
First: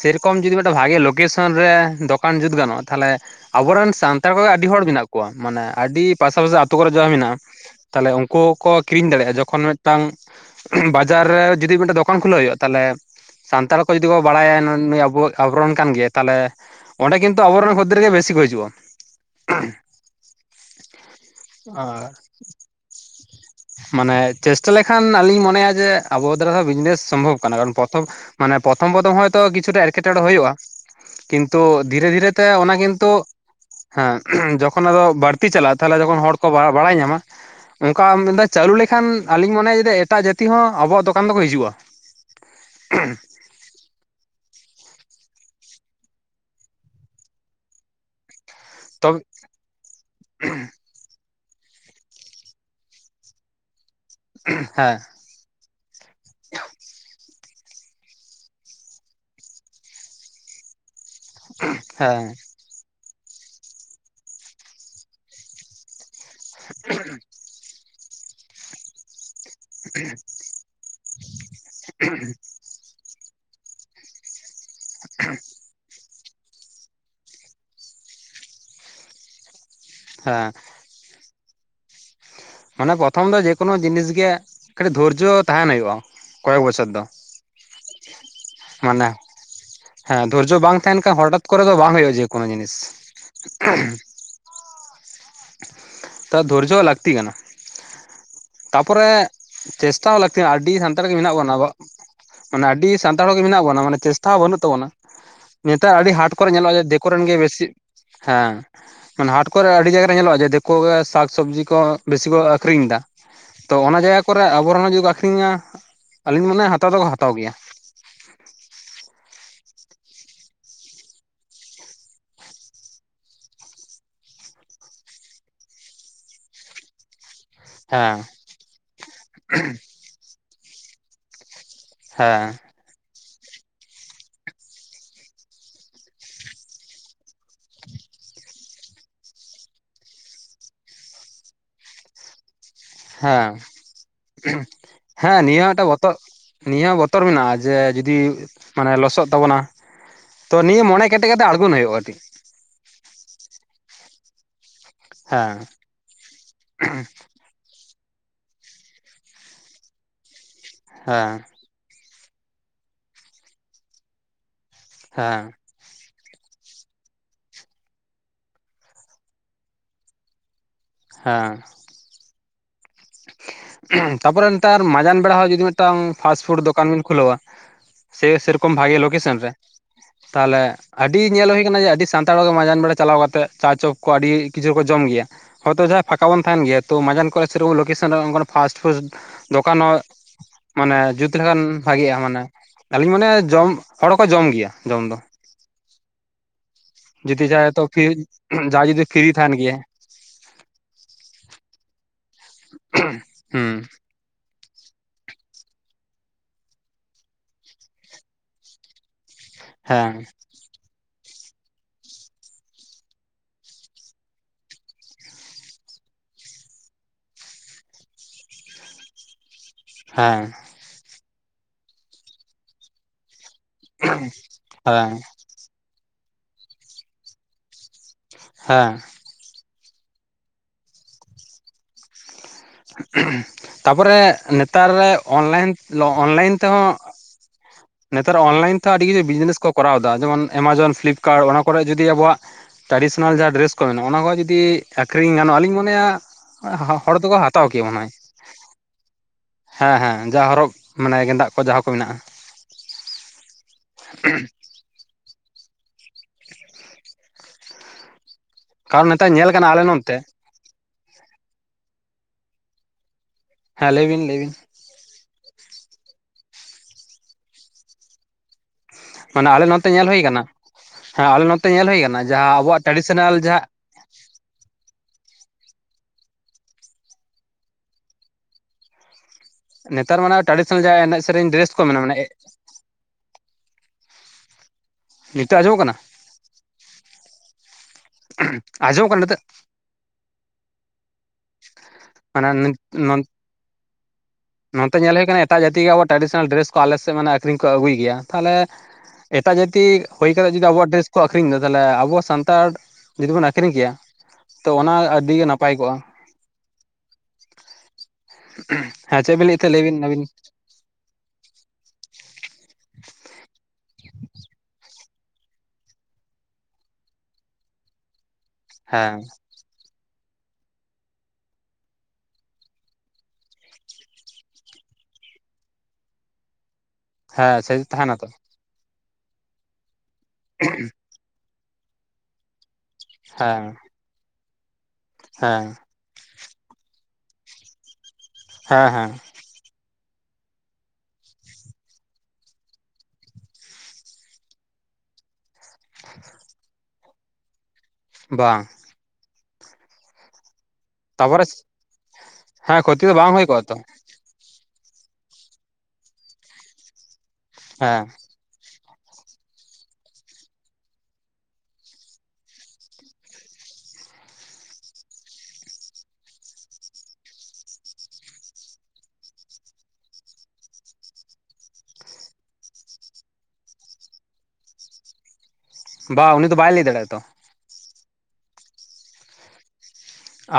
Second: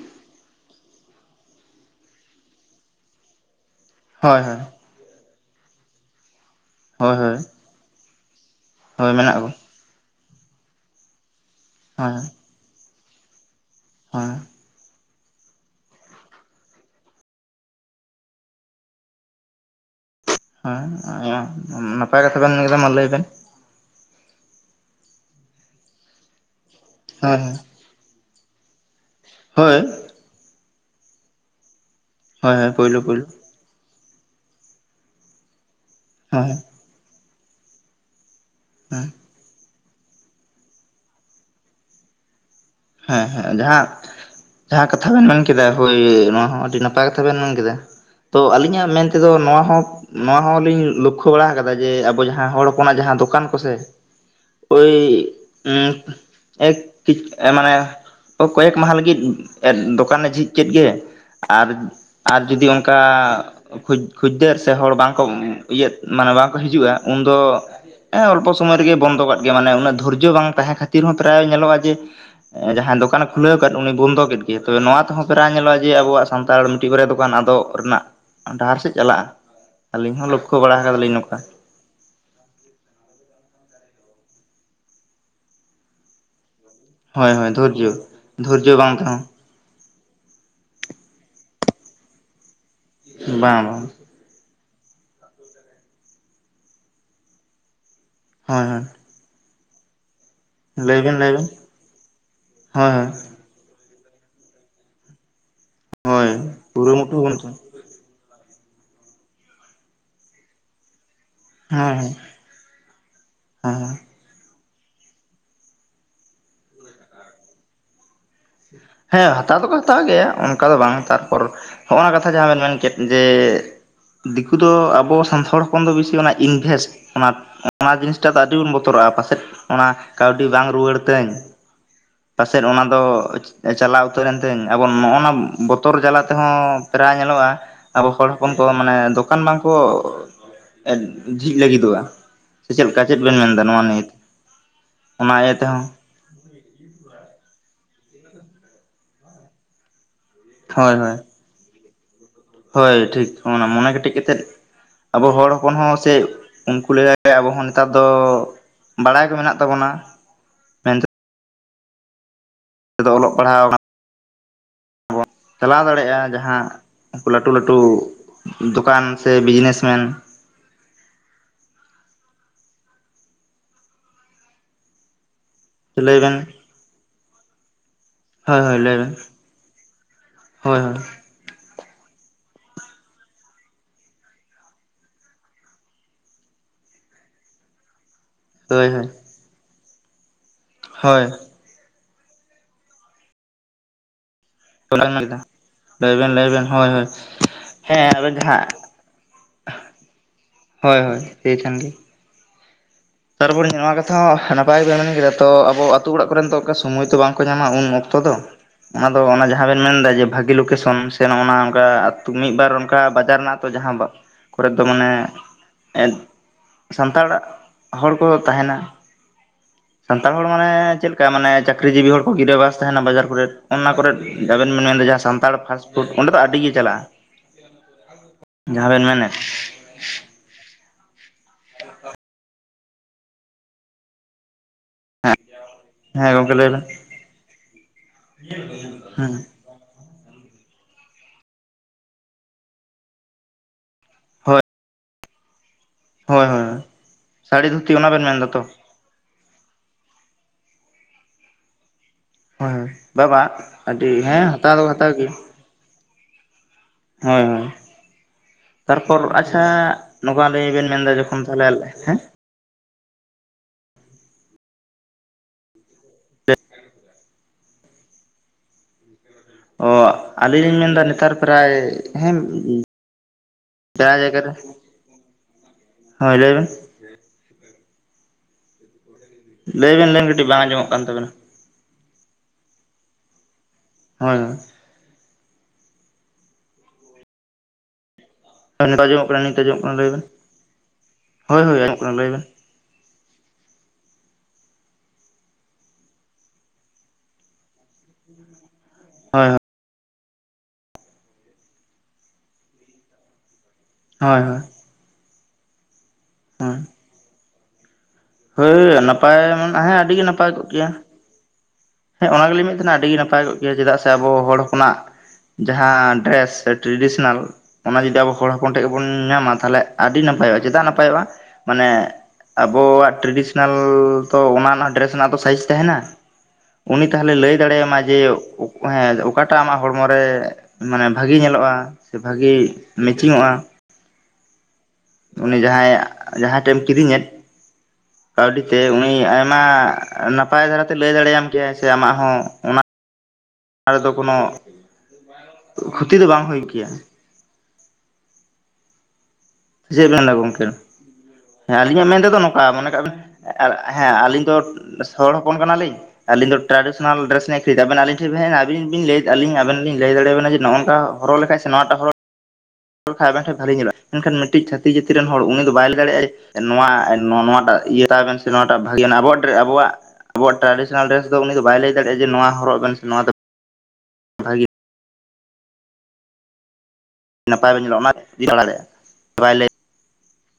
ᱥᱮᱨᱚᱠᱚᱢ ᱡᱩᱫᱤ ᱢᱤᱫᱴᱮᱱ ᱵᱷᱟᱜᱮ ᱞᱳᱠᱮᱥᱚᱱ ᱨᱮ ᱫᱚᱠᱟᱱ ᱡᱩᱛ ᱜᱟᱱᱚᱜᱼᱟ᱾ ᱛᱟᱦᱚᱞᱮ ᱟᱵᱚᱨᱮᱱ ᱥᱟᱱᱛᱟᱲ ᱦᱳᱭ ᱠᱚ ᱜᱮ ᱦᱳᱭ ᱟᱹᱰᱤ ᱦᱚᱲ ᱢᱮᱱᱟᱜ ᱠᱚᱣᱟ ᱢᱟᱱᱮ ᱟᱹᱰᱤ ᱯᱟᱥᱟᱯᱟᱥᱤ ᱟᱛᱳ ᱠᱚᱨᱮ ᱡᱟᱦᱟᱸ ᱦᱳᱭ ᱦᱳᱭ ᱢᱮᱱᱟᱜᱼᱟ ᱛᱟᱦᱚᱞᱮ ᱩᱱᱠᱩ ᱦᱚᱸᱠᱚ ᱠᱤᱨᱤᱧ ᱦᱳᱭ ᱫᱟᱲᱮᱭᱟᱜᱼᱟ᱾ ᱢᱮᱱᱟᱜ ᱠᱚ ᱡᱚᱠᱷᱚᱱ ᱢᱤᱫᱴᱟᱝ ᱵᱟᱡᱟᱨ ᱨᱮ ᱡᱩᱫᱤ ᱢᱤᱫᱴᱟᱝ ᱦᱳᱭ ᱫᱚᱠᱟᱱ ᱠᱷᱩᱞᱟᱹᱣ ᱦᱩᱭᱩᱜᱼᱟ᱾ ᱛᱟᱦᱚᱞᱮ ᱥᱟᱱᱛᱟᱲ ᱠᱚ ᱡᱩᱫᱤ ᱠᱚ ᱦᱳᱭ ᱵᱟᱲᱟᱭᱟ ᱱᱩᱭ ᱟᱵᱚ ᱟᱵᱚᱨᱮᱱ ᱠᱟᱱ ᱜᱮᱭᱟᱭ ᱛᱟᱦᱚᱞᱮ ᱚᱸᱰᱮ ᱠᱤᱱᱛᱩ ᱟᱵᱚᱨᱮᱱ ᱠᱷᱚᱫᱽᱫᱮᱨ ᱜᱮ ᱵᱮᱥᱤ ᱠᱚ ᱦᱤᱡᱩᱜᱼᱟ᱾ [unintelligible] ᱦᱮᱸ ᱱᱤᱭᱟᱹ ᱦᱚᱸ, ᱟᱨ ᱱᱟᱯᱟᱭ ᱠᱟᱛᱷᱟ ᱵᱮᱱ ᱞᱟᱹᱭ ᱠᱮᱫᱼᱟ ᱢᱟ ᱞᱟᱹᱭ ᱵᱮᱱ᱾ ᱢᱟᱱᱮ ᱪᱮᱥᱴᱟ ᱞᱮᱠᱷᱟᱱ ᱟᱹᱞᱤᱧ ᱢᱚᱱᱮᱭᱟ ᱡᱮ ᱟᱵᱚ ᱫᱟᱨᱟ ᱦᱚᱸ ᱵᱤᱡᱽᱱᱮᱥ ᱥᱚᱢᱵᱷᱚᱵ ᱦᱳᱭ ᱠᱟᱱᱟ᱾ ᱠᱟᱨᱚᱱ ᱯᱨᱚᱛᱷᱚᱢ ᱢᱟᱱᱮ ᱯᱨᱚᱛᱷᱚᱢ ᱯᱨᱚᱛᱷᱚᱢ ᱦᱚᱭᱛᱚ ᱦᱳᱭ ᱠᱤᱪᱷᱩᱴᱟ ᱮᱴᱠᱮᱴᱚᱬᱮ ᱦᱩᱭᱩᱜᱼᱟ᱾ ᱠᱤᱱᱛᱩ ᱫᱷᱤᱨᱮ ᱫᱷᱤᱨᱮ ᱛᱮ ᱦᱳᱭ ᱦᱳᱭ ᱚᱱᱟ ᱯᱳᱭᱞᱳ ᱠᱤᱱᱛᱩ ᱯᱳᱭᱞᱳ ᱦᱮᱸ ᱡᱚᱠᱷᱚᱱ ᱟᱫᱚ ᱵᱟᱹᱲᱛᱤ ᱪᱟᱞᱟᱜᱼᱟ, ᱛᱟᱦᱞᱮ ᱡᱚᱠᱷᱚᱱ ᱦᱚᱲ ᱠᱚ ᱦᱳᱭ ᱵᱟᱲᱟᱭ ᱧᱟᱢᱟ ᱚᱱᱠᱟ [unintelligible] ᱪᱟᱹᱞᱩ ᱞᱮᱠᱷᱟᱱ ᱦᱮᱸ ᱟᱞᱤᱧ ᱢᱚᱱᱮᱭᱟ ᱡᱮ ᱮᱴᱟᱜ ᱡᱟᱹᱛᱤ ᱦᱚᱸ ᱟᱵᱚᱣᱟᱜ ᱫᱚᱠᱟᱱ ᱫᱚᱠᱚ ᱦᱤᱡᱩᱜᱼᱟ᱾ ᱦᱮᱸ ᱦᱮᱸ, ᱡᱟᱦᱟᱸ ᱡᱟᱦᱟᱸ ᱠᱟᱛᱷᱟ ᱵᱮᱱ ᱢᱮᱱᱠᱮᱫᱟ ᱦᱳᱭ ᱱᱚᱶᱟ ᱦᱚᱸ ᱟᱹᱰᱤ ᱱᱟᱯᱟᱭ ᱠᱟᱛᱷᱟ ᱵᱮᱱ ᱢᱮᱱ ᱠᱮᱫᱟ᱾ ᱛᱚ ᱟᱹᱞᱤᱧ ᱟᱜ ᱢᱮᱱ ᱛᱚᱵᱮ ᱛᱮᱫᱚ ᱱᱚᱣᱟ ᱦᱚᱸ ᱱᱚᱣᱟ ᱦᱚᱸᱞᱤᱧ ᱞᱚᱠᱷᱚ ᱠᱚ ᱵᱟᱲᱟ ᱟᱠᱟᱫᱟ ᱡᱮ ᱟᱵᱚ ᱡᱟᱦᱟᱸ ᱦᱚᱲ ᱦᱚᱯᱚᱱᱟᱜ ᱡᱟᱦᱟᱸ ᱫᱚᱠᱟᱱ ᱠᱚᱥᱮ ᱦᱮᱸ ᱳᱭ ᱩᱸ ᱮᱠ ᱢᱟᱱᱮ ᱚ ᱠᱚᱭᱮᱠ ᱢᱟᱦᱟ ᱞᱟᱹᱜᱤᱫ ᱮᱫ ᱫᱚᱠᱟᱱᱮ ᱡᱷᱤᱡ ᱠᱮᱫ ᱜᱮ᱾ ᱟᱨ ᱦᱮᱸ ᱟᱨ ᱡᱩᱫᱤ ᱚᱱᱠᱟ ᱠᱷᱩᱡ-ᱠᱷᱩᱫᱽᱫᱟᱹᱨ ᱥᱮ ᱦᱚᱲ ᱵᱟᱝᱠᱚ ᱤᱭᱟᱫ ᱢᱟᱱᱮ ᱵᱟᱝᱠᱚ ᱦᱤᱡᱩᱜ-ᱟ ᱩᱱᱫᱚ ᱮᱸ ᱚᱞᱯᱚ ᱥᱚᱢᱚᱭ ᱨᱮᱜᱮ ᱵᱚᱱᱫᱚ ᱠᱟᱫ ᱜᱮ ᱢᱟᱱᱮ ᱩᱱᱟᱹᱜ ᱫᱷᱳᱨᱡᱚ ᱵᱟᱝ ᱛᱟᱦᱮᱸ ᱠᱷᱟᱹᱛᱤᱨ ᱦᱚᱸ ᱯᱨᱟᱭ ᱧᱮᱞᱚᱜ-ᱟ ᱡᱮ ᱡᱟᱦᱟᱸᱭ ᱫᱚᱠᱟᱱᱮ ᱠᱷᱩᱞᱟᱹᱣ ᱟᱠᱟᱫ ᱩᱱᱤ ᱵᱚᱱᱫᱚ ᱠᱮᱫ ᱜᱮ᱾ ᱛᱚᱵᱮ ᱱᱚᱣᱟ ᱛᱮᱦᱚᱸ ᱯᱮᱨᱟᱭ ᱧᱮᱞᱚᱜ-ᱟ ᱡᱮ ᱟᱵᱚᱣᱟᱜ ᱥᱟᱱᱛᱟᱲ ᱢᱤᱫᱴᱤᱡ ᱵᱟᱨᱭᱟ ᱫᱚᱠᱟᱱ ᱟᱫᱚᱜ ᱨᱮᱱᱟᱜ ᱰᱟᱦᱟᱨ ᱥᱮᱫ ᱪᱟᱞᱟᱜ-ᱟ᱾ ᱟᱹᱞᱤᱧ ᱦᱚᱸ ᱦᱮᱸ ᱞᱚᱠᱷᱚ ᱵᱟᱲᱟ ᱟᱠᱟᱫᱟᱞᱤᱧ ᱱᱚᱝᱠᱟᱺ ᱢᱟᱱᱮ ᱯᱨᱚᱛᱷᱚᱢ ᱫᱚ ᱡᱮᱠᱳᱱᱳ ᱡᱤᱱᱤᱥ ᱜᱮ ᱠᱟᱹᱴᱤᱡ ᱫᱷᱳᱨᱡᱚ ᱛᱟᱦᱮᱱ ᱦᱩᱭᱩᱜᱼᱟ ᱠᱚᱭᱮᱠ ᱵᱚᱪᱷᱚᱨ ᱫᱚ᱾ ᱦᱳᱭ ᱦᱳᱭ ᱫᱷᱳᱨᱡᱚ ᱫᱷᱳᱨᱡᱚ ᱵᱟᱝ ᱢᱟᱱᱮ ᱛᱮᱦᱚ ᱦᱮᱸ ᱫᱷᱳᱨᱡᱚ ᱵᱟᱝ ᱛᱟᱦᱮᱱ ᱠᱷᱟᱱ ᱦᱚᱴᱟᱛ ᱠᱚᱨᱮ ᱫᱚ ᱵᱟᱝ ᱦᱩᱭᱩᱜ-ᱟ ᱡᱮᱠᱳᱱᱳ ᱡᱤᱱᱤᱥ᱾ ᱵᱟᱝ ᱵᱟᱝ ᱛᱚ ᱫᱷᱳᱨᱡᱚ ᱦᱚ ᱞᱟᱹᱠᱛᱤ ᱠᱟᱱᱟ ᱦᱳᱭ ᱦᱳᱭ ᱛᱟᱯᱚᱨᱮ ᱪᱮᱥᱴᱟ ᱦᱚᱸ ᱞᱟᱹᱠᱛᱤ ᱠᱟᱱᱟ᱾ ᱟᱹᱰᱤ ᱞᱟᱹᱭ ᱥᱟᱱᱛᱟᱲ ᱜᱮ ᱵᱮᱱ ᱞᱟᱹᱭ ᱢᱮᱱᱟᱜ ᱵᱮᱱ ᱵᱚᱱᱟ ᱟᱵᱚᱣᱟᱜ ᱢᱟᱱᱮ ᱟᱹᱰᱤ ᱦᱳᱭ ᱦᱳᱭ ᱥᱟᱱᱛᱟᱲ ᱦᱚᱲ ᱛᱤ ᱢᱮᱱᱟᱜ ᱵᱚᱱᱟ ᱢᱟᱱᱮ ᱪᱮᱥᱴᱟ ᱦᱚᱸ ᱵᱟᱹᱱᱩᱜ ᱛᱟᱵᱚᱱᱟ᱾ ᱱᱮᱛᱟᱨ ᱟᱹᱰᱤ ᱦᱳᱭ ᱦᱟᱴ ᱠᱚᱨᱮ ᱧᱮᱞᱚᱜᱼᱟ ᱡᱮ ᱠᱩᱨᱩᱢᱩᱴᱩ ᱫᱤᱠᱩᱨᱮᱱ ᱜᱮ ᱵᱚᱱ ᱵᱮᱥᱤ ᱦᱮᱸ ᱢᱟᱱᱮ ᱦᱟᱴ ᱠᱚᱨᱮ ᱟᱹᱰᱤ ᱡᱟᱭᱜᱟ ᱨᱮ ᱧᱮᱞᱚᱜ-ᱟ ᱡᱮ ᱫᱤᱠᱩ ᱜᱮ ᱥᱟᱛ ᱥᱚᱵᱽᱡᱤ ᱠᱚ ᱦᱮᱸ ᱦᱮᱸ ᱵᱮᱥᱤ ᱠᱚ ᱟᱠᱷᱨᱤᱧᱫᱟ ᱛᱚ ᱚᱱᱟ ᱡᱟᱭᱜᱟ ᱠᱚᱨᱮ ᱟᱵᱚᱨᱱ ᱦᱚᱸ ᱡᱩᱫᱤ ᱠᱚ ᱟᱠᱷᱨᱤᱧᱟ ᱟᱹᱞᱤᱧ ᱫᱚ ᱢᱟᱱᱮ ᱦᱟᱛᱟᱣ ᱫᱚᱠᱚ ᱦᱟᱛᱟᱣ ᱜᱮᱭᱟ᱾ ᱦᱮᱸ ᱦᱟᱛᱟᱣ ᱫᱚᱠᱚ ᱦᱟᱛᱟᱣ ᱜᱮᱭᱟ ᱚᱱᱠᱟ ᱫᱚ ᱵᱟᱝ ᱛᱟᱨᱯᱚᱨ ᱦᱚᱜᱼᱚᱱᱟ ᱠᱟᱛᱷᱟ ᱡᱟᱦᱟᱸ ᱵᱮᱱ ᱢᱮᱱ ᱠᱮᱫ ᱡᱮ ᱫᱤᱠᱩ ᱫᱚ ᱟᱵᱚ ᱥᱟᱱᱛᱟᱲ ᱦᱚᱯᱚᱱ ᱫᱚ ᱵᱤᱥᱤ ᱚᱱᱟ ᱤᱱᱵᱷᱮᱥᱴ ᱚᱱᱟ ᱚᱱᱟ ᱦᱮᱸ ᱡᱤᱱᱤᱥᱴᱟ ᱫᱚ ᱟᱹᱰᱤ ᱵᱤᱱ ᱵᱚᱛᱚᱨᱚᱜ-ᱟ ᱯᱟᱥᱮᱫ ᱚᱱᱟ ᱠᱟᱹᱣᱰᱤ ᱵᱟᱝ ᱨᱩᱣᱟᱹᱲ ᱛᱟᱹᱧ᱾ ᱦᱮᱸ ᱯᱟᱥᱮᱫ ᱚᱱᱟ ᱫᱚ ᱮ ᱪᱟᱞᱟᱣ ᱩᱛᱟᱹᱨᱮᱱ ᱛᱤᱧ ᱟᱵᱚᱝ ᱱᱚᱜᱼᱱᱟ ᱵᱚᱛᱚᱨ ᱡᱟᱞᱟ ᱛᱮᱦᱚᱸ ᱯᱮᱨᱟ ᱧᱮᱞᱚᱜᱼᱟ ᱟᱵᱚ ᱦᱚᱲ ᱦᱚᱯᱚᱱ ᱠᱚ ᱢᱟᱱᱮ ᱫᱚᱠᱟᱱ ᱵᱟᱝᱠᱚ ᱡᱷᱤᱡ ᱞᱟᱹᱜᱤᱫᱚᱜᱼᱟ᱾ ᱥᱮ ᱪᱮᱫ ᱞᱮᱠᱟ ᱪᱮᱫ ᱵᱮᱱ ᱦᱮᱸ ᱢᱮᱱ ᱮᱫᱟ ᱱᱚᱣᱟ ᱱᱤᱭᱟᱹᱛᱮ, ᱚᱱᱟ ᱦᱮᱸ ᱤᱭᱟᱹ ᱱᱤᱭᱟᱹ ᱛᱮᱦᱚᱸ? ᱢᱤᱫᱴᱟᱝ ᱱᱤᱭᱟᱹ ᱦᱚ ᱵᱚᱛᱚᱨ ᱢᱮᱱᱟᱜᱼᱟ ᱡᱮ ᱡᱩᱫᱤ ᱢᱟᱱᱮ ᱞᱚᱥᱚᱜ ᱛᱟᱵᱚᱱᱟ᱾ ᱛᱚ ᱱᱤᱭᱟᱹ ᱦᱳᱭ ᱢᱚᱱᱮ ᱦᱳᱭ ᱠᱮᱴᱮᱡ ᱠᱟᱛᱮ ᱟᱬᱜᱚᱱ ᱦᱩᱭᱩᱜᱼᱟ᱾ ᱦᱳᱭ ᱴᱷᱤᱠ ᱚᱱᱟ ᱢᱚᱱᱮ ᱠᱟᱹᱴᱤᱡ ᱠᱟᱛᱮᱫ ᱟᱵᱚ ᱦᱚᱲ ᱦᱮᱸ ᱦᱚᱯᱚᱱ ᱦᱚᱸ ᱥᱮ ᱩᱱᱠᱩ ᱞᱮᱠᱟ ᱜᱮ ᱟᱵᱚ ᱦᱚᱸ ᱱᱮᱛᱟᱨ ᱫᱚ ᱵᱟᱲᱟᱭ ᱠᱚ ᱢᱮᱱᱟᱜ ᱛᱟᱵᱚᱱᱟ᱾ ᱦᱮᱸ᱾ ᱛᱮᱫᱚ ᱚᱞᱚᱜ ᱯᱟᱲᱦᱟᱣ ᱵᱚᱱ ᱦᱮᱸ ᱪᱟᱞᱟᱣ ᱫᱟᱲᱮᱭᱟᱜᱼᱟ ᱡᱟᱦᱟᱸ ᱩᱱᱠᱩ ᱞᱟᱹᱴᱩ ᱞᱟᱹᱴᱩ ᱫᱚᱠᱟᱱ ᱥᱮ ᱵᱤᱡᱽᱱᱮᱥ ᱢᱮᱱ᱾ ᱦᱮᱸ᱾ ᱛᱟᱨᱯᱚᱨᱮ ᱱᱮᱛᱟᱨ ᱢᱟᱡᱟᱱ ᱵᱮᱲᱟ ᱦᱚᱸ ᱡᱚᱫᱤ ᱢᱤᱫᱴᱟᱱ ᱞᱟᱹᱭ ᱵᱮᱱ ᱯᱷᱟᱥᱴ ᱯᱷᱩᱰ ᱫᱚᱠᱟᱱ ᱵᱤᱱ ᱠᱷᱩᱞᱟᱹᱣᱟ᱾ ᱥᱮ ᱦᱳᱭ ᱥᱮᱨᱚᱠᱚᱢ ᱦᱳᱭ ᱵᱷᱟᱜᱮ ᱞᱟᱹᱭ ᱵᱮᱱ ᱞᱳᱠᱮᱥᱚᱱ ᱨᱮ᱾ ᱛᱟᱦᱚᱞᱮ ᱦᱳᱭ ᱦᱳᱭ ᱟᱹᱰᱤ ᱧᱮᱞ ᱦᱩᱭ ᱟᱠᱟᱱᱟ ᱡᱮ ᱟᱹᱰᱤ ᱥᱟᱱᱛᱟᱲ ᱦᱚᱲ ᱜᱮ ᱢᱟᱡᱟᱱ ᱵᱮᱲᱟ ᱪᱟᱞᱟᱣ ᱠᱟᱛᱮᱫ ᱪᱟ ᱪᱚᱯ ᱠᱚ ᱟᱹᱰᱤ ᱠᱤᱪᱷᱩ ᱠᱚ ᱡᱚᱢ ᱜᱮᱭᱟ᱾ ᱦᱚᱭᱛᱳ ᱡᱟᱦᱟᱸᱭ ᱯᱷᱟᱸᱠᱟ ᱵᱚᱱ ᱛᱟᱦᱮᱱ ᱜᱮᱭᱟ ᱛᱚ ᱢᱟᱡᱟᱱ ᱠᱚᱨᱮ ᱥᱮᱨᱚᱠ ᱞᱳᱠᱮᱥᱚᱱ ᱨᱮ ᱚᱱᱠᱟᱱ ᱯᱷᱟᱥᱴ ᱦᱳᱭ ᱯᱷᱩᱥᱴ ᱫᱚᱠᱟᱱ ᱦᱚᱸ ᱢᱟᱱᱮ ᱦᱳᱭ ᱡᱩᱛ ᱞᱮᱠᱷᱟᱱ ᱵᱷᱟᱜᱤᱜᱼᱟ ᱢᱟᱱᱮ᱾ ᱟᱞᱤᱧ ᱢᱟᱱᱮ ᱡᱚᱢ ᱦᱚᱲ ᱦᱚᱸᱠᱚ ᱡᱚᱢ ᱜᱮᱭᱟ᱾ ᱡᱚᱢ ᱫᱚ [unintelligible] ᱞᱟᱹᱭ ᱵᱮᱱ, ᱞᱟᱹᱭ ᱵᱮᱱ, ᱦᱳᱭ ᱦᱳᱭ᱾ ᱡᱩᱫᱤ ᱡᱟᱦᱟᱸᱭ ᱛᱚ ᱦᱮᱸ ᱯᱷᱤᱨ ᱟᱫᱚ ᱡᱟᱦᱟᱸ ᱡᱟᱦᱟᱸᱭ ᱡᱩᱫᱤ ᱯᱷᱤᱨᱤ ᱛᱟᱦᱮᱱ ᱜᱮᱭᱟ ᱦᱳᱭ ᱦᱳᱭ ᱥᱮᱭ ᱜᱮ᱾ ᱛᱟᱨᱯᱚᱨᱮ ᱦᱩᱸ ᱱᱚᱣᱟ ᱠᱟᱛᱮ ᱟᱦ ᱱᱟᱯᱟᱭ ᱜᱮ ᱯᱮ ᱢᱤᱱᱟᱹᱧ ᱠᱮᱫᱟ ᱛᱚ ᱟᱵᱚ ᱟᱛᱩ ᱚᱲᱟᱜ ᱠᱚᱨᱮᱱ ᱫᱚ ᱚᱱᱠᱟ ᱥᱚᱢᱚᱭ ᱛᱚ ᱵᱟᱝᱠᱚ ᱧᱟᱢᱟ ᱩᱱ ᱚᱠᱛᱚ ᱫᱚ᱾ ᱟᱫᱚ ᱚᱱᱟ ᱡᱟᱦᱟᱸ ᱵᱮᱱ ᱢᱮᱱ ᱮᱫᱟ ᱦᱮᱸ ᱡᱮ ᱵᱷᱟᱹᱜᱤ ᱞᱳᱠᱮᱥᱚᱱ᱾ ᱥᱮ ᱱᱚᱜᱼᱱᱟ ᱚᱱᱠᱟ ᱟᱹᱛᱩ ᱢᱤᱫ ᱵᱟᱨ ᱚᱱᱠᱟ ᱵᱟᱡᱟᱨ ᱢᱮᱱᱟᱜ ᱟᱛ ᱡᱟᱦᱟᱸ ᱠᱚᱨᱮ ᱫᱚ ᱢᱟᱱᱮ ᱮᱫ ᱥᱟᱱᱛᱟᱲ ᱦᱚᱲ ᱠᱚ ᱛᱟᱦᱮᱱ-ᱟ ᱾ ᱥᱟᱱᱛᱟᱲ ᱦᱮᱸ ᱦᱚᱲ ᱢᱟᱱᱮ ᱪᱮᱫ ᱞᱮᱠᱟ ᱢᱟᱱᱮ ᱪᱟᱹᱠᱨᱤ ᱡᱤᱵᱤ ᱦᱚᱲ ᱠᱚ ᱜᱤᱨᱟᱹ ᱵᱟᱥ ᱛᱟᱦᱮᱱᱟ ᱵᱟᱡᱟᱨ ᱠᱚᱨᱮ ᱾ ᱚᱱᱟ ᱠᱚᱨᱮ ᱟᱵᱮᱱ ᱵᱮᱱ ᱢᱮᱱᱫᱟ ᱦᱮᱸ ᱡᱟᱦᱟᱸ ᱥᱟᱱᱛᱟᱲ ᱯᱷᱟᱥ ᱴᱯᱷᱩᱰ ᱚᱸᱰᱮ ᱫᱚ ᱟᱹᱰᱤ ᱜᱮ ᱪᱟᱞᱟᱜ-ᱟ ᱾ ᱦᱮᱸ ᱾ [unintelligible] ᱛᱟᱯᱚᱨᱮ ᱱᱮᱛᱟᱨ ᱨᱮ ᱦᱮᱸ ᱚᱱᱞᱟᱭᱤᱱ ᱦᱮᱸ ᱚᱱᱞᱟᱭᱤᱱ ᱜᱚᱝᱠᱮ ᱞᱟᱹᱭ ᱵᱮᱱ ᱛᱮᱦᱚᱸ ᱮᱛᱟᱨ ᱚᱱᱞᱟᱭᱤᱱ ᱛᱮᱦᱚᱸ ᱦᱮᱸ ᱵᱤᱡᱱᱮᱥ ᱠᱚ ᱠᱚᱨᱟᱣ ᱫᱟ ᱡᱮᱢᱚᱱ ᱮᱢᱟᱡᱚᱱ, ᱯᱷᱤᱞᱤᱯᱠᱟᱨ, ᱚᱱᱟ ᱠᱚᱨᱮ ᱡᱩᱫᱤ ᱟᱵᱚᱣᱟᱜ ᱴᱟᱰᱤᱥᱚᱱᱟᱞ ᱡᱟᱦᱟᱸ ᱰᱨᱮᱥ ᱠᱚ ᱢᱮᱱᱟᱜ-ᱟ ᱚᱱᱟ ᱠᱚ ᱡᱩᱫᱤ ᱦᱳᱭ ᱟᱹᱷᱨᱤᱧ ᱜᱟᱱᱚᱜ-ᱟ, ᱟᱹᱞᱤᱧ ᱢᱚᱱᱮᱭᱟ ᱦᱳᱭ ᱦᱳᱭ ᱦᱚᱲ ᱫᱚᱠᱚ ᱛᱟᱣ ᱥᱟᱹᱲᱤ ᱠᱮᱭᱟ ᱫᱷᱩᱛᱤ ᱢᱚᱱᱮ ᱚᱱᱟ ᱦᱚᱸᱭ ᱵᱮᱱ ᱢᱮᱱ ᱫᱟᱛᱚ ᱦᱮᱸ ᱦᱮᱸ ᱡᱟ ᱦᱚᱨᱚᱜ ᱢᱟᱱᱮ ᱜᱮᱫᱟᱜ ᱠᱚ ᱡᱟᱦᱟᱸ ᱠᱚ ᱢᱮᱱᱟᱜ-ᱟ ᱾ ᱦᱳᱭ ᱦᱳᱭ ᱵᱟᱵᱟ ᱟᱹᱰᱤ ᱦᱮᱸ ᱦᱟᱛᱟᱣ ᱫᱚ ᱦᱟᱛᱟᱣ ᱠᱮᱭᱟ᱾ ᱦᱳᱭ ᱦᱳᱭ ᱠᱟᱨᱚᱱ ᱛᱟᱨᱯᱚᱨ ᱱᱮᱛᱟᱨ ᱧᱮᱞ ᱟᱪᱪᱷᱟ ᱠᱟᱱᱟ ᱟᱞᱮ ᱱᱚᱱᱛᱮ [unintelligible] ᱵᱮᱱ ᱢᱮᱱ ᱫᱟ ᱡᱚᱠᱷᱚᱱ ᱛᱟᱦᱟᱞᱮ ᱦᱮᱸ ᱞᱟᱹᱭ ᱵᱤᱱ ᱞᱟᱹᱭ ᱵᱤᱱ ᱾ [inaudible] ᱢᱟᱱᱮ ᱟᱞᱮ ᱱᱚᱛᱮ ᱚ ᱧᱮᱞ ᱦᱳᱭ ᱠᱟᱱᱟ ᱟᱹᱞᱤᱧ ᱞᱤᱧ ᱢᱮᱱᱫᱟ ᱦᱮᱸ ᱱᱮᱛᱟᱨ ᱟᱞᱮ ᱱᱚᱛᱮ ᱯᱨᱟᱭ ᱧᱮᱞ ᱦᱳᱭ ᱠᱟᱱᱟ ᱡᱟᱦᱟᱸ ᱟᱵᱚᱣᱟᱜ ᱴᱮᱰᱤᱥᱮᱱᱟᱞ ᱡᱟᱦᱟᱸ ᱡᱟᱦᱟᱸ ᱡᱟᱭᱜᱟ ᱨᱮ, ᱦᱳᱭ ᱞᱟᱹᱭᱵᱮ᱾ ᱞᱟᱹᱭ ᱵᱮᱱ ᱱᱮᱛᱟᱨ ᱞᱟᱹᱭ ᱵᱮᱱ ᱢᱟᱱᱮ ᱠᱟᱹᱴᱤᱡ ᱵᱟᱝ ᱴᱨᱟᱰᱤᱥᱚᱱᱟᱞ ᱟᱸᱡᱚᱢᱚᱜ ᱠᱟᱱ ᱡᱟᱦᱟᱸ ᱮᱱᱮᱡ ᱛᱟᱵᱮᱱᱟ ᱥᱮᱨᱮᱧ ᱰᱨᱮᱥ ᱠᱚ ᱢᱮᱱᱟᱜ-ᱟ ᱱᱟ ᱢᱟᱱᱮ ᱦᱳᱭ ᱱᱤᱛᱳᱜ ᱟᱸᱡᱚᱢᱚᱜ ᱠᱟᱱᱟ? [inaudible] [unintelligible] ᱠᱟᱱᱟ ᱱᱤᱛ ᱟᱸᱡᱚᱢᱚᱜ ᱠᱟᱱᱟ ᱞᱟᱹᱭ ᱵᱮᱱ ᱦᱳᱭ ᱦᱳᱭ ᱟᱡ ᱢᱟᱱᱮ [unintelligible] ᱱᱚᱛᱮ ᱧᱮᱞ ᱦᱳᱭ ᱠᱟᱱᱟ ᱮᱴᱟᱜ ᱡᱟᱹᱛᱤ ᱜᱮ ᱟᱵᱚ ᱴᱟᱰᱤᱥᱚᱱᱟᱞ ᱰᱨᱮᱥ ᱠᱚ ᱟᱞᱮ ᱥᱮᱫ ᱢᱟᱱᱮ ᱟᱠᱨᱤᱧ ᱠᱚ ᱟᱹᱜᱩᱭ ᱜᱮᱭᱟ ᱾ ᱛᱟᱦᱟᱞᱮ ᱦᱳᱭ ᱮᱴᱟᱜ ᱦᱳᱭ ᱡᱟᱹᱛᱤ ᱦᱳᱭ ᱠᱟᱛᱮ ᱡᱩᱫᱤ ᱟᱵᱚᱣᱟᱜ ᱰᱨᱮᱥ ᱠᱚ ᱟᱠᱷᱨᱤᱧ ᱫᱟ ᱛᱟᱦᱟᱞᱮ ᱟᱵᱚ ᱥᱟᱱᱛᱟᱲ ᱡᱩᱫᱤ ᱵᱚᱱ ᱟᱠᱷᱨᱤᱧ ᱠᱮᱭᱟ ᱦᱳᱭ ᱛᱚ ᱚᱱᱟ ᱟᱹᱰᱤ ᱜᱮ ᱱᱟᱯᱟᱭ ᱠᱚᱜᱟ ᱾ ᱦᱮᱸ [inaudible] ᱦᱳᱭ ᱦᱮᱸ ᱪᱮᱫ ᱱᱟᱯᱟᱭ ᱵᱤᱱ ᱞᱟᱹᱭᱮᱫ ᱛᱟᱦᱮᱸ ᱞᱟᱹᱭ [unintelligible] ᱵᱤᱱ ᱦᱮᱸ ᱟᱹᱰᱤ ᱟᱹᱵᱤᱱ ᱜᱮ ᱱᱟᱯᱟᱭ ᱠᱚᱜ ᱠᱮᱭᱟ ᱾ ᱦᱮᱸ ᱚᱱᱟ ᱜᱮᱞᱤᱧ ᱢᱮᱱᱮᱫ ᱛᱟᱦᱮᱱᱟ ᱟᱹᱰᱤ ᱜᱮ ᱱᱟᱯᱟᱭ ᱠᱚᱜ ᱜᱮᱭᱟ ᱪᱮᱫᱟᱜ ᱥᱮ ᱟᱵᱚ ᱦᱚᱲ ᱦᱚᱯᱚᱱᱟᱜ ᱡᱟᱦᱟᱸ ᱰᱨᱮᱥ ᱥᱮ ᱴᱨᱮᱰᱤᱥᱮᱱᱟᱞ ᱚᱱᱟ ᱡᱩᱚᱫᱤ ᱟᱵᱚ ᱦᱚᱲ ᱦᱚᱯᱚᱱ ᱴᱷᱮᱱ ᱜᱮᱵᱚᱱ ᱦᱮᱸ ᱧᱟᱢᱟ ᱛᱟᱞᱦᱮ ᱟᱹᱰᱤ ᱱᱟᱯᱟᱭᱚᱜ-ᱟ ‌ᱪᱮᱫᱟᱜ ᱱᱟᱯᱟᱭᱚᱜ-ᱟ ᱢᱟᱱᱮ ᱟᱵᱚᱣᱟᱜ ᱴᱨᱮᱰᱤᱥᱮᱱᱟᱞ ᱛᱚ ᱚᱱᱟ ᱨᱮᱱᱟᱜ ᱰᱨᱮᱥ ᱨᱮᱱᱟᱜ ᱫᱚ ᱥᱟᱭᱤᱡᱽ ᱛᱟᱦᱮᱱ-ᱟ᱾ ᱩᱱᱤ ᱛᱟᱦᱟᱞᱮ ᱦᱮᱸ ᱞᱟᱹᱭ ᱥᱮ ᱫᱟᱲᱮᱭᱟᱢᱟᱭ ᱡᱮ ᱛᱟᱦᱮᱱᱟ ᱛᱚ ᱦᱮᱸ ᱚᱠᱟᱴᱟᱜ ᱟᱢᱟᱜ ᱦᱚᱲᱢᱚ ᱨᱮ ᱢᱟᱱᱮ ᱵᱷᱟᱜᱮ ᱧᱮᱞᱚᱜ-ᱟ ᱥᱮ ᱵᱷᱟᱜᱮ ᱢᱮᱪᱤᱝᱚᱜ-ᱟ ᱾ ᱦᱮᱸ ᱩᱱᱤ ᱦᱮᱸ ᱡᱟᱦᱟᱸᱭᱟᱜ ᱡᱟᱦᱟᱸᱭ ᱴᱮᱜᱮᱢ ᱠᱤᱨᱤᱧᱮᱫ ᱠᱟᱹᱣᱰᱤ ᱛᱮ ᱦᱮᱸ ᱦᱮᱸ ᱩᱱᱤ ᱟᱭᱢᱟ ᱱᱟᱯᱟᱭ ᱫᱷᱟᱨᱟᱛᱮᱭ ᱞᱟᱹᱭ ᱫᱟᱲᱮᱭᱟᱢ ᱠᱮᱭᱟᱭ ᱥᱮ ᱟᱢᱟᱜ ᱦᱚᱸ ᱚᱱᱟ ᱱᱟ ᱨᱮᱫᱚ ᱠᱚᱱᱚ ᱠᱷᱩᱛᱤ ᱫᱚ ᱵᱟᱝ ᱦᱳᱭ ᱠᱮᱭᱟ᱾ ᱵᱟᱝ ᱪᱮᱫ ᱢᱮᱱ ᱫᱟ ᱜᱚᱝᱠᱮ ᱛᱟᱯᱚᱨᱮ ᱦᱮᱸ ᱟᱹᱞᱤᱧᱟᱜ ᱢᱮᱱ ᱛᱮᱫᱚ ᱱᱚᱝᱠᱟ ᱦᱮᱸ ᱢᱚᱱᱮ ᱠᱟᱜ ᱠᱷᱚᱛᱤ ᱵᱮᱱ ᱫᱚ ᱵᱟᱝ ᱦᱩᱭ ᱠᱚᱜᱼᱟ ᱟᱨ ᱛᱚ ᱦᱮᱸ ᱟᱹᱞᱤᱧ ᱫᱚ ᱦᱚᱲ ᱦᱚᱯᱚᱱ ᱠᱟᱱᱟᱞᱤᱧ ᱟᱹᱞᱤᱧ ᱫᱚ ᱴᱨᱟᱰᱤᱥᱚᱱᱟᱞ ᱰᱨᱮᱥ ᱞᱤᱧ ᱟᱹᱠᱷᱨᱤᱧᱫᱟ ᱟᱵᱮᱱ ᱦᱮᱸ ᱟᱹᱞᱤᱧ ᱴᱷᱮᱱ ᱵᱮᱱ ᱦᱮᱡᱱᱟ ᱟᱹᱵᱤᱱ ᱵᱤᱱ ᱞᱟᱹᱭᱮᱫ ᱟᱹᱞᱤᱧ ᱟᱵᱮᱱᱞᱤᱧ ᱞᱟᱹᱭ ᱫᱟᱲᱮᱭᱟᱵᱮᱱ-ᱟ ᱡᱮ ᱱᱚᱜᱚᱱᱠᱟ ᱦᱚᱨᱚᱜ ᱞᱮᱠᱷᱟᱱ ᱥᱮ ᱱᱚᱣᱟᱴᱟᱜ ᱦᱚᱨᱚᱜ ᱞᱮᱠᱷᱟᱡ ᱟᱵᱮᱱ ᱴᱷᱮᱱ ᱵᱷᱟᱞᱤ ᱧᱮᱞᱚᱜ-ᱟ ᱢᱮᱱᱠᱷᱟᱱ ᱢᱤᱫᱴᱤᱡ ᱪᱷᱟᱹᱛᱤᱠ ᱡᱟᱹᱛᱤ ᱨᱮᱱ ᱦᱚᱲ ᱩᱱᱤ ᱫᱚ ᱵᱟᱭ ᱞᱟᱹᱭ ᱫᱟᱲᱮᱜᱟᱭ ᱱᱚᱣᱟ ᱱᱚᱣᱟ ᱱᱚᱣᱟᱴᱟᱜ ᱤᱭᱟᱹ [unintelligible] ᱵᱮᱱ ᱥᱮ ᱱᱚᱣᱟᱴᱟᱜ ᱵᱷᱟᱜᱮ ᱟᱵᱚᱣᱟᱜ ᱰᱨᱮ ᱟᱵᱚᱣᱟᱜ ᱟᱵᱚᱣᱟᱜ ᱴᱨᱟᱰᱤᱥᱚᱞ ᱰᱨᱮᱥ ᱫᱚ ᱩᱱᱤ ᱫᱚ ᱵᱟᱭ ᱞᱟᱹᱭ ᱫᱟᱲᱮ-ᱟ, ᱡᱮ ᱱᱚᱣᱟ ᱦᱚᱨᱚᱜᱵᱮᱱ ᱥᱮ ᱱᱚᱣᱟ ᱫᱚ ᱵᱷᱟᱜᱤ ᱵᱟ ᱩᱱᱤ ᱫᱚ ᱵᱟᱭ ᱞᱟᱹᱭ ᱫᱟᱲᱮᱭᱟᱜ-ᱟ ᱛᱚ᱾ ᱱᱟᱯᱟᱭ ᱵ ᱧᱮᱞᱚᱜ-ᱟ ᱚᱱᱟ [inaudible] ᱫᱟᱲᱮᱭᱟᱜ-ᱟ ᱵᱟᱭ ᱞᱟᱹᱭ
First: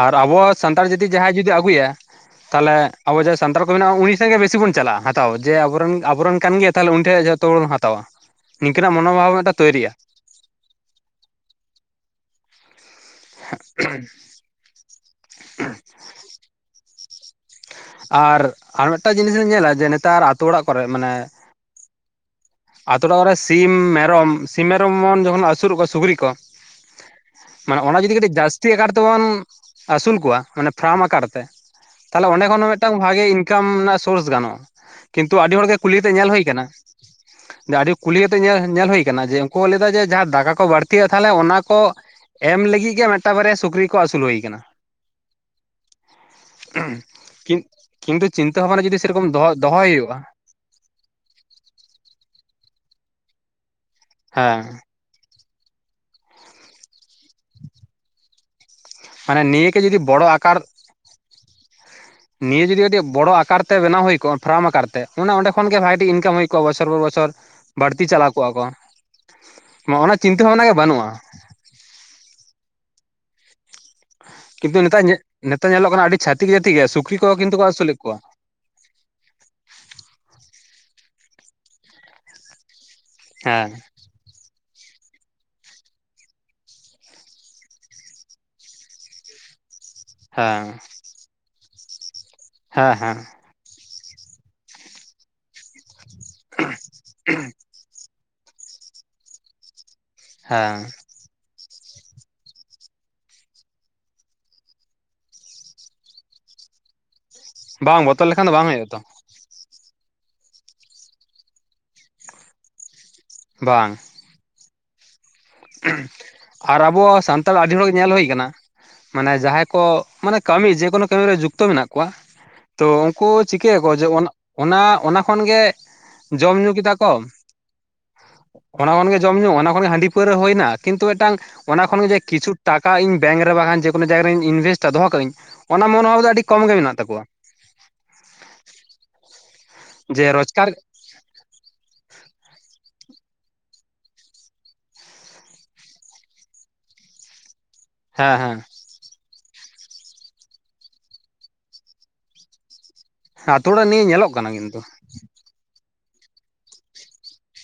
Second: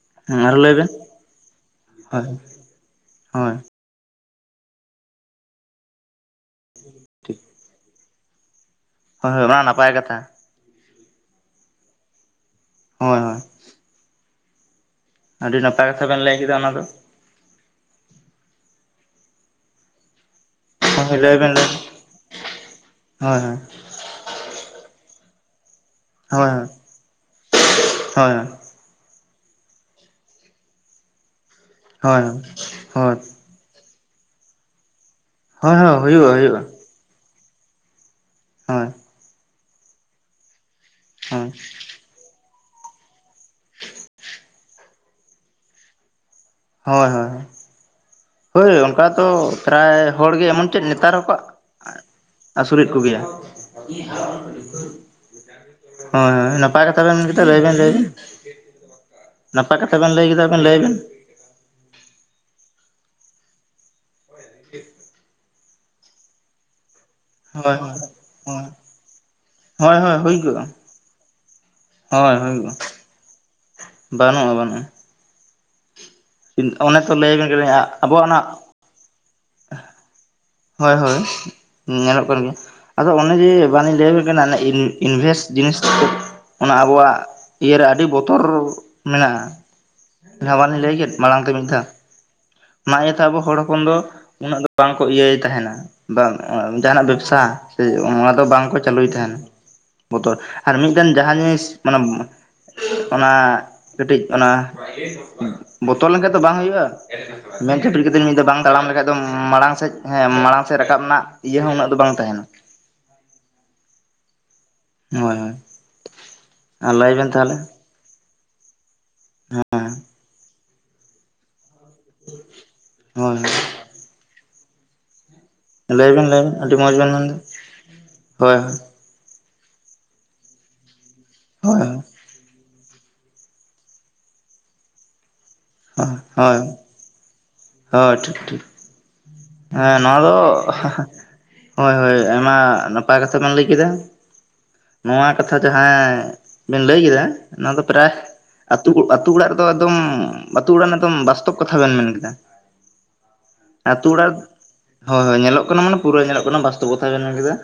ᱟᱨ ᱟᱵᱚ ᱦᱮᱸ ᱟᱨᱚ ᱞᱟᱹᱭ ᱥᱟᱱᱛᱟᱲ ᱵᱮᱱ ᱡᱩᱫᱤ ᱡᱟᱦᱟᱸᱭ ᱡᱩᱫᱤ ᱟᱹᱜᱩᱭᱟ ᱦᱳᱭ ᱛᱟᱦᱞᱮ ᱟᱵᱚ ᱡᱟᱦᱟᱸᱭ ᱦᱳᱭ ᱥᱟᱱᱛᱟᱲ ᱠᱚ ᱢᱮᱱᱟᱜ-ᱟ ᱩᱱᱤ ᱴᱷᱮᱡ ᱜᱮ ᱵᱤ ᱵᱚᱱ ᱪᱟᱞᱟᱜ-ᱟ, ᱦᱟᱛᱟᱣ ᱡᱮ ᱟᱵᱚᱨᱮᱱ ᱟᱵᱚᱨᱮᱱ ᱠᱟᱱ ᱜᱮᱭᱟ ᱛᱟᱦᱚᱞᱮ ᱩᱱᱤ ᱴᱷᱮᱡ ᱴᱷᱤᱠ ᱡᱚᱛᱚ ᱦᱚᱲ ᱵᱚᱱ ᱦᱟᱛᱟᱣᱟ᱾ ᱱᱤᱝᱠᱟᱹ ᱱᱟᱜ ᱢᱚᱱᱳ ᱵᱷᱟᱵ ᱦᱳᱭ ᱦᱳᱭ ᱢᱮᱫᱴᱟᱝ ᱚᱱᱟ ᱱᱟᱯᱟᱭ ᱛᱚᱭᱨᱤᱜ-ᱟ᱾ ᱠᱟᱛᱷᱟ ᱦᱳᱭ ᱦᱳᱭ [unintelligible] ᱟᱹᱰᱤ ᱱᱟᱯᱟᱭ ᱠᱟᱛᱷᱟ ᱵᱮᱱ ᱞᱟᱹᱭ ᱠᱮᱫᱟ ᱚᱱᱟ ᱫᱚ᱾ ᱟᱨ ᱟᱨ ᱢᱤᱫᱴᱟᱜ ᱡᱤᱱᱤᱥ ᱵᱮ ᱧᱮᱞᱟ ᱡᱮ ᱱᱮᱛᱟᱨ ᱟᱛᱳ ᱚᱲᱟᱜ ᱠᱚᱨᱮ ᱢᱟᱱᱮ [unintelligible] ᱟᱛᱳ ᱴᱚᱞᱟ ᱠᱚᱨᱮ ᱦᱳᱭ ᱦᱳᱭ ᱥᱤᱢ, ᱢᱮᱨᱚᱢ, ᱥᱤᱢ, ᱢᱮᱨᱚᱢ ᱡᱚᱠᱷᱚᱱ ᱟᱹᱥᱩᱨ ᱠᱚᱣᱟ ᱥᱩᱠᱨᱤ ᱛᱚ ᱦᱳᱭ ᱢᱟᱱᱮ ᱚᱱᱟ ᱡᱩᱫᱤ ᱠᱟᱹᱴᱤᱡ ᱡᱟᱹᱥ- ᱛᱤ ᱟᱠᱟᱨ ᱛᱮᱵᱚᱱ ᱟᱹᱥᱩᱞ ᱠᱚᱣᱟ᱾ ᱢᱟᱱᱮ ᱯᱷᱟᱨᱟᱢ ᱟᱠᱟᱨ ᱛᱮ ᱦᱳᱭ ᱦᱳᱭ ᱛᱟᱦᱚᱞᱮ ᱚᱸᱰᱮ ᱠᱷᱚᱱ ᱦᱚᱸ ᱢᱮᱫᱴᱟᱝ ᱦᱳᱭ ᱵᱷᱟᱜᱤ ᱤᱱ- ᱠᱟᱢ ᱨᱮᱱᱟᱜ ᱥᱳᱨᱥ ᱜᱟᱱᱚᱜ-ᱟ᱾ ᱠᱤᱱᱛᱩ ᱟᱹᱰᱤ ᱦᱚᱲ ᱜᱮ ᱠᱩᱞᱤ ᱦᱳᱭ ᱠᱟᱛᱮ ᱦᱩᱭᱩᱜᱼᱟ ᱧᱮᱞ ᱦᱩᱭᱩᱭᱟ ᱦᱩᱭᱩᱜᱼᱟ ᱟᱠᱟᱱᱟ ᱟᱹᱰᱤ ᱠᱩᱞᱤ ᱠᱟᱛᱮᱜ ᱧᱮᱞ ᱦᱳᱭ ᱧᱮᱞ ᱦᱩᱭ ᱟᱠᱟᱱᱟ ᱡᱮ ᱩᱱᱠᱩ ᱞᱟᱹᱭ ᱮᱫᱟ ᱡᱮ ᱡᱟᱦᱟᱸ ᱫᱟᱠᱟ ᱠᱚ ᱵᱟᱹᱲ- ᱛᱤ ᱛᱟᱦᱚᱞᱮ ᱦᱳᱭ ᱚᱱᱟ ᱠᱚ ᱮᱢ ᱞᱟᱹᱜᱤᱫ ᱜᱮ ᱢᱮᱫᱴᱟᱝ ᱵᱟᱨᱭᱟ ᱥᱩᱠᱨᱤ ᱠᱚ ᱟᱹᱥᱩᱞ ᱦᱩᱭ ᱠᱟᱱᱟ᱾ ᱦᱳᱭ ᱦᱳᱭ ᱠᱤᱱ ᱠᱤᱱᱛᱩ ᱪᱤᱱᱛᱟᱹ ᱦᱳᱭ ᱵᱷᱟᱵᱱᱟ ᱡᱩᱫᱤ ᱚᱱᱠᱟ ᱫᱚ ᱥᱮᱨᱚᱠᱚᱢ ᱫᱚᱦᱚ ᱫᱚᱦᱚᱭ ᱯᱨᱟᱭ ᱦᱩᱭᱩᱜᱼᱟ ᱦᱚᱲ ᱜᱮ ᱮᱢᱚᱱ ᱪᱮᱫ ᱱᱮᱛᱟᱨ ᱠᱚᱣᱟᱜ ᱟᱹᱥᱩᱞ ᱮᱫ ᱠᱚ ᱜᱮᱭᱟ᱾ ᱦᱮᱸ ᱦᱳᱭ ᱦᱳᱭ ᱱᱟᱯᱟᱭ ᱠᱟᱛᱷᱟ ᱵᱮᱱ ᱢᱮᱱ ᱠᱮᱫᱟ ᱞᱟᱹᱭ ᱵᱮᱱ ᱞᱟᱹᱭ᱾ ᱢᱟᱱᱮ ᱱᱤᱭᱟᱹ ᱱᱟᱯᱟᱭ ᱜᱮ ᱡᱩᱫᱤ ᱠᱟᱛᱷᱟ ᱵᱮᱱ ᱞᱟᱹᱭ ᱵᱚᱲᱚ ᱠᱮᱫᱟ ᱟᱠᱟᱨ ᱵᱮᱱ ᱞᱟᱹᱭ ᱵᱮᱱ᱾ ᱱᱤᱭᱟᱹ ᱡᱩᱫᱤ ᱟᱹᱰᱤ ᱵᱚᱲᱚ ᱟᱠᱟᱨ ᱛᱮ ᱵᱮᱱᱟᱣ ᱦᱩᱭ ᱠᱚᱜ-ᱟ, ᱯᱷᱟᱨᱟᱢ ᱟᱠᱟᱨ ᱛᱮ, ᱢᱟᱱᱮ ᱚᱸᱰᱮ ᱠᱷᱚᱱ ᱜᱮ ᱵᱷᱟᱜᱤ ᱴᱷᱤᱠ ᱤᱱᱠᱟᱢ ᱦᱩᱭ ᱠᱚ᱾ ᱵᱚᱪᱷᱚᱨ ᱵᱚᱨ ᱵᱚᱪᱷᱚᱨ ᱦᱳᱭ ᱦᱳᱭ ᱵᱟᱹᱲᱛᱤ ᱪᱟᱞᱟᱣ ᱠᱚᱜ-ᱟ ᱠᱚ ᱦᱳᱭ ᱦᱳᱭ ᱚᱱᱟ ᱦᱩᱭ ᱪᱤᱱᱛᱟᱹ ᱠᱚᱜᱼᱟ ᱵᱷᱟᱵᱱᱟ ᱜᱮ ᱵᱟᱹᱱᱩᱜ-ᱟ᱾ ᱦᱳᱭ ᱦᱩᱭᱩᱜ-ᱟ᱾ ᱠᱤᱱᱛᱩ ᱱᱮᱛᱟᱨ ᱱᱮᱛᱟᱨ ᱧᱮᱞᱚᱜ ᱠᱟᱱᱟ ᱟᱹᱰᱤ ᱪᱷᱟᱛᱤᱠ ᱡᱟᱹᱛᱤ ᱜᱮ ᱚᱱᱮ ᱛᱚ ᱥᱩᱠᱨᱤ ᱞᱟᱹᱭ ᱠᱚᱫᱚ ᱵᱮᱱ ᱠᱤᱱᱛᱩ ᱠᱚ ᱠᱟᱹᱫᱟᱹᱧ ᱟᱹᱥᱩᱞᱮᱫ ᱠᱚᱣᱟ᱾ ᱟᱵᱚᱣᱟᱜ ᱚᱱᱟ [unintelligible] ᱦᱳᱭ ᱦᱳᱭ, ᱧᱮᱞᱚᱜ ᱠᱟᱱ ᱜᱮᱭᱟ ᱟᱫᱚ ᱚᱱᱮ ᱡᱮ ᱦᱮᱸ ᱵᱟᱝᱞᱤᱧ ᱞᱟᱹᱭᱟ ᱠᱟᱱᱟ ᱤᱞ ᱤᱱᱵᱷᱮᱥᱴ ᱡᱤᱱᱤᱥ [unintelligible] ᱚᱱᱟ ᱟᱵᱚᱣᱟᱜ ᱤᱭᱟᱹ ᱨᱮ ᱟᱹᱰᱤ ᱵᱚᱛᱚᱨ ᱢᱮᱱᱟᱜ-ᱟ᱾ ᱡᱟᱦᱟᱸ ᱦᱮᱸ ᱵᱟᱝᱞᱤᱧ ᱞᱟᱹᱭ ᱠᱮᱫ ᱢᱟᱲᱟᱝ ᱛᱮ ᱢᱤᱫ ᱫᱷᱟᱣ ᱦᱮᱸ ᱢᱟ ᱤᱭᱟᱹ ᱦᱮᱸ ᱛᱮ ᱟᱵᱚ ᱦᱚᱲ ᱦᱚᱯᱚᱱ ᱫᱚ ᱩᱱᱟᱹᱜ ᱫᱚ ᱵᱟᱝ ᱠᱚ ᱤᱭᱟᱹᱭ ᱛᱟᱦᱮᱱᱟ ᱵᱟ ᱡᱟᱦᱟᱱᱟᱜ ᱵᱮᱵᱽᱥᱟ᱾ ᱚᱱᱟ ᱫᱚ ᱵᱟᱝ ᱠᱚ ᱪᱟᱹᱞᱩᱭ ᱛᱟᱦᱮᱱᱟ, ᱵᱚᱛᱚᱨ ᱟᱨ ᱦᱮᱸ ᱢᱤᱫᱴᱮᱱ ᱡᱟᱦᱟᱸ ᱡᱤᱱᱤᱥ ᱢᱟᱱᱮ ᱚᱱᱟ ᱠᱟᱹᱴᱤᱡ ᱚᱱᱟ ᱵᱚᱛᱚᱨ ᱞᱮᱱᱠᱷᱟᱡ ᱛᱚ ᱵᱟᱝ ᱦᱩᱭᱩᱜ-ᱟ᱾ ᱢᱮᱱ ᱠᱷᱟᱹᱛᱤᱨ ᱵᱟᱝ ᱠᱟᱛᱮᱫ ᱵᱚᱛᱚᱨ ᱢᱤᱫ ᱫᱚ ᱞᱮᱠᱷᱟᱱ ᱵᱟᱝ ᱛᱟᱲᱟᱢ ᱦᱩᱭᱩᱜᱼᱟ ᱛᱚ ᱞᱮᱠᱷᱟᱡ ᱫᱚᱢ ᱢᱟᱲᱟᱝ ᱥᱮᱫ ᱦᱮᱸ ᱢᱟᱲᱟᱝ ᱥᱮᱫ ᱨᱟᱠᱟᱵ ᱨᱮᱱᱟᱜ ᱤᱭᱟᱹ ᱦᱚᱸ ᱩᱱᱟᱹᱜ ᱫᱚ ᱵᱟᱝ ᱛᱟᱦᱮᱱᱟ᱾ ᱵᱟᱝ ᱦᱳᱭ ᱦᱳᱭ ᱟᱨ ᱞᱟᱹᱭ ᱟᱵᱚᱣᱟᱜ ᱵᱮᱱ ᱥᱟᱱᱛᱟᱲ ᱛᱟᱦᱚᱞᱮ ᱟᱹᱰᱤ ᱦᱚᱲ ᱜᱮ ᱧᱮᱞ ᱦᱩᱭ ᱠᱟᱱᱟ ᱢᱟᱱᱮ ᱡᱟᱦᱟᱸᱭ ᱠᱚ ᱦᱮᱸ ᱢᱟᱱᱮ ᱠᱟᱹᱢᱤ ᱡᱮ ᱠᱳᱱᱳ ᱠᱟᱹᱢᱤ ᱨᱮ ᱡᱩᱠᱛᱚ ᱢᱮᱱᱟᱜ ᱠᱚᱣᱟ᱾ ᱛᱚ ᱩᱱᱠᱩ ᱦᱳᱭ ᱪᱤᱠᱟᱹᱭᱟ ᱠᱚ ᱡᱮ ᱚᱱᱟ ᱚᱱᱟ ᱠᱷᱚᱱ ᱜᱮ ᱞᱟᱹᱭ ᱵᱮᱱ ᱞᱟᱹᱭ ᱵᱮᱱ ᱡᱚᱢ ᱧᱩ ᱟᱹᱰᱤ ᱠᱮᱫᱟ ᱢᱚᱸᱡᱽ ᱵᱮᱱ ᱠᱚ᱾ ᱢᱮᱱᱫᱟ ᱦᱳᱭ ᱚᱱᱟ ᱠᱷᱚᱱ ᱜᱮ ᱡᱚᱢ ᱧᱩ ᱚᱱᱟ ᱠᱷᱚᱱ ᱜᱮ ᱦᱟᱺᱰᱤ, ᱯᱟᱹᱣᱨᱟᱹ ᱦᱩᱭᱱᱟ ᱠᱤᱱᱛᱩ ᱢᱤᱫᱴᱟᱝ ᱦᱳᱭ ᱚᱱᱟ ᱠᱷᱚᱱ ᱜᱮ ᱡᱮ ᱠᱤᱪᱷᱩ ᱴᱟᱠᱟ ᱤᱧ ᱵᱮᱝᱠ ᱨᱮ ᱵᱟᱝᱠᱷᱟᱱ ᱡᱮ ᱠᱳᱱᱳ ᱡᱟᱭᱜᱟ ᱨᱤᱧ ᱤᱱᱵᱷᱮᱥᱴᱟ ᱫᱚᱦᱟ ᱠᱟᱜ ᱤᱧ᱾ ᱦᱳᱭ ᱢᱮᱱᱟᱜ ᱛᱟᱠᱚᱣᱟ᱾ ᱦᱳᱭ ᱴᱷᱤᱠ ᱴᱷᱤᱠ ᱦᱮᱸ ᱱᱚᱣᱟ ᱡᱮ ᱫᱚ ᱨᱳᱡᱽᱜᱟᱨ ᱦᱳᱭ ᱦᱳᱭ ᱟᱭᱢᱟ ᱱᱟᱯᱟᱭ ᱠᱟᱛᱷᱟ ᱵᱮᱱ ᱞᱟᱹᱭ ᱠᱮᱫᱟ᱾ ᱱᱚᱣᱟ ᱠᱟᱛᱷᱟ ᱡᱟᱦᱟᱸ ᱵᱮᱤᱱ ᱞᱟᱹᱭ ᱠᱮᱫᱟ ᱱᱚᱣᱟ ᱫᱚ ᱯᱨᱟᱭ ᱦᱮᱸ ᱦᱮᱸ ᱟᱛ ᱟᱛᱩ ᱚᱲᱟᱜ ᱨᱮᱫᱚ ᱮᱫᱚᱢ ᱚᱲᱟᱜ ᱫᱚᱢ ᱵᱟᱥᱛᱚᱵ ᱠᱟᱛᱷᱟ ᱵᱮᱱ ᱢᱮᱱ ᱠᱮᱫᱟ᱾ ᱦᱮ ᱟᱛᱳ ᱚᱲᱟᱜ ᱱᱤᱭᱮ ᱧᱮᱞᱚᱜ ᱠᱟᱱᱟ ᱠᱤᱱᱛᱩ᱾ ᱦᱳᱭ ᱦᱳᱭ ᱧᱮᱞᱚᱜ ᱠᱟᱱᱟ ᱢᱟᱱᱮ ᱯᱩᱨᱟᱹ ᱧᱮᱞᱚᱜ ᱠᱟᱱᱟ ᱵᱟᱥᱛᱚᱵᱚᱛᱟ ᱵᱮᱱ ᱢᱮᱱ ᱠᱮᱫᱟ᱾